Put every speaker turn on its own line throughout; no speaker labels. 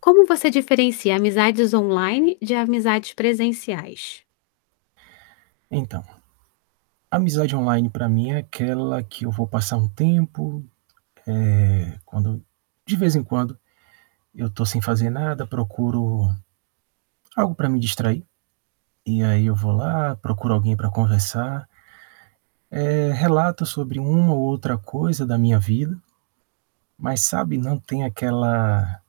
Como você diferencia amizades online de amizades presenciais?
Então, amizade online pra mim é aquela que eu vou passar um tempo, eh, quando de vez em quando, eu estou sem fazer nada, procuro algo para me distrair, e aí eu vou lá, procuro alguém para conversar eh, relato sobre um ou outra coisa da minha vida, mas sabe não tem aquela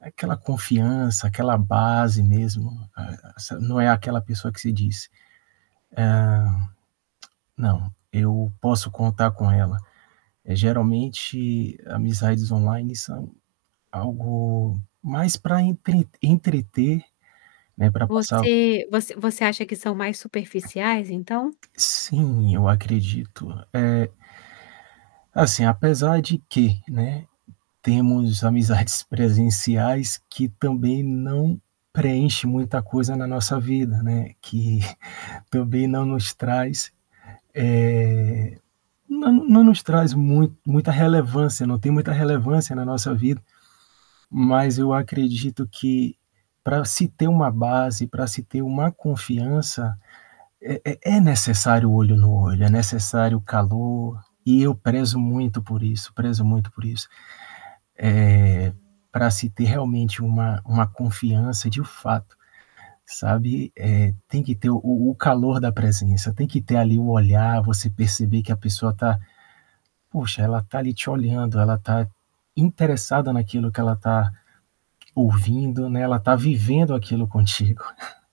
aquela confiança, aquela base mesmo, né, se não é aquela pessoa que se diz, hã, "Não, eu posso contar com ela". Eh, geralmente amizades online são algo mais pra entre entreter, né, pra passar o
Você você você acha que são mais superficiais, então?
Sim, acredito, eh Assim apesar de que, né, temos amizades presenciais que também não preenche muita coisa na nossa vida, né, que também não nos traz, eh, não não nos traz muito muita relevância, não tem muita relevância na nossa vida, mas eu acredito que pra se ter uma base, pra se ter uma confiança, é é é necessário olho no olho, é necessário calor, e eu prezo muito por isso, prezo muito por isso. Eh, pra se ter realmente uma uma confiança de fato, sabe, eh, tem que ter o o calor da presença, tem que ter ali o olhar, você perceber que a pessoa tá poxa ela tá ali te olhando, ela tá interessada naquilo que ela tá ouvindo, né, ela tá vivendo aquilo contigo.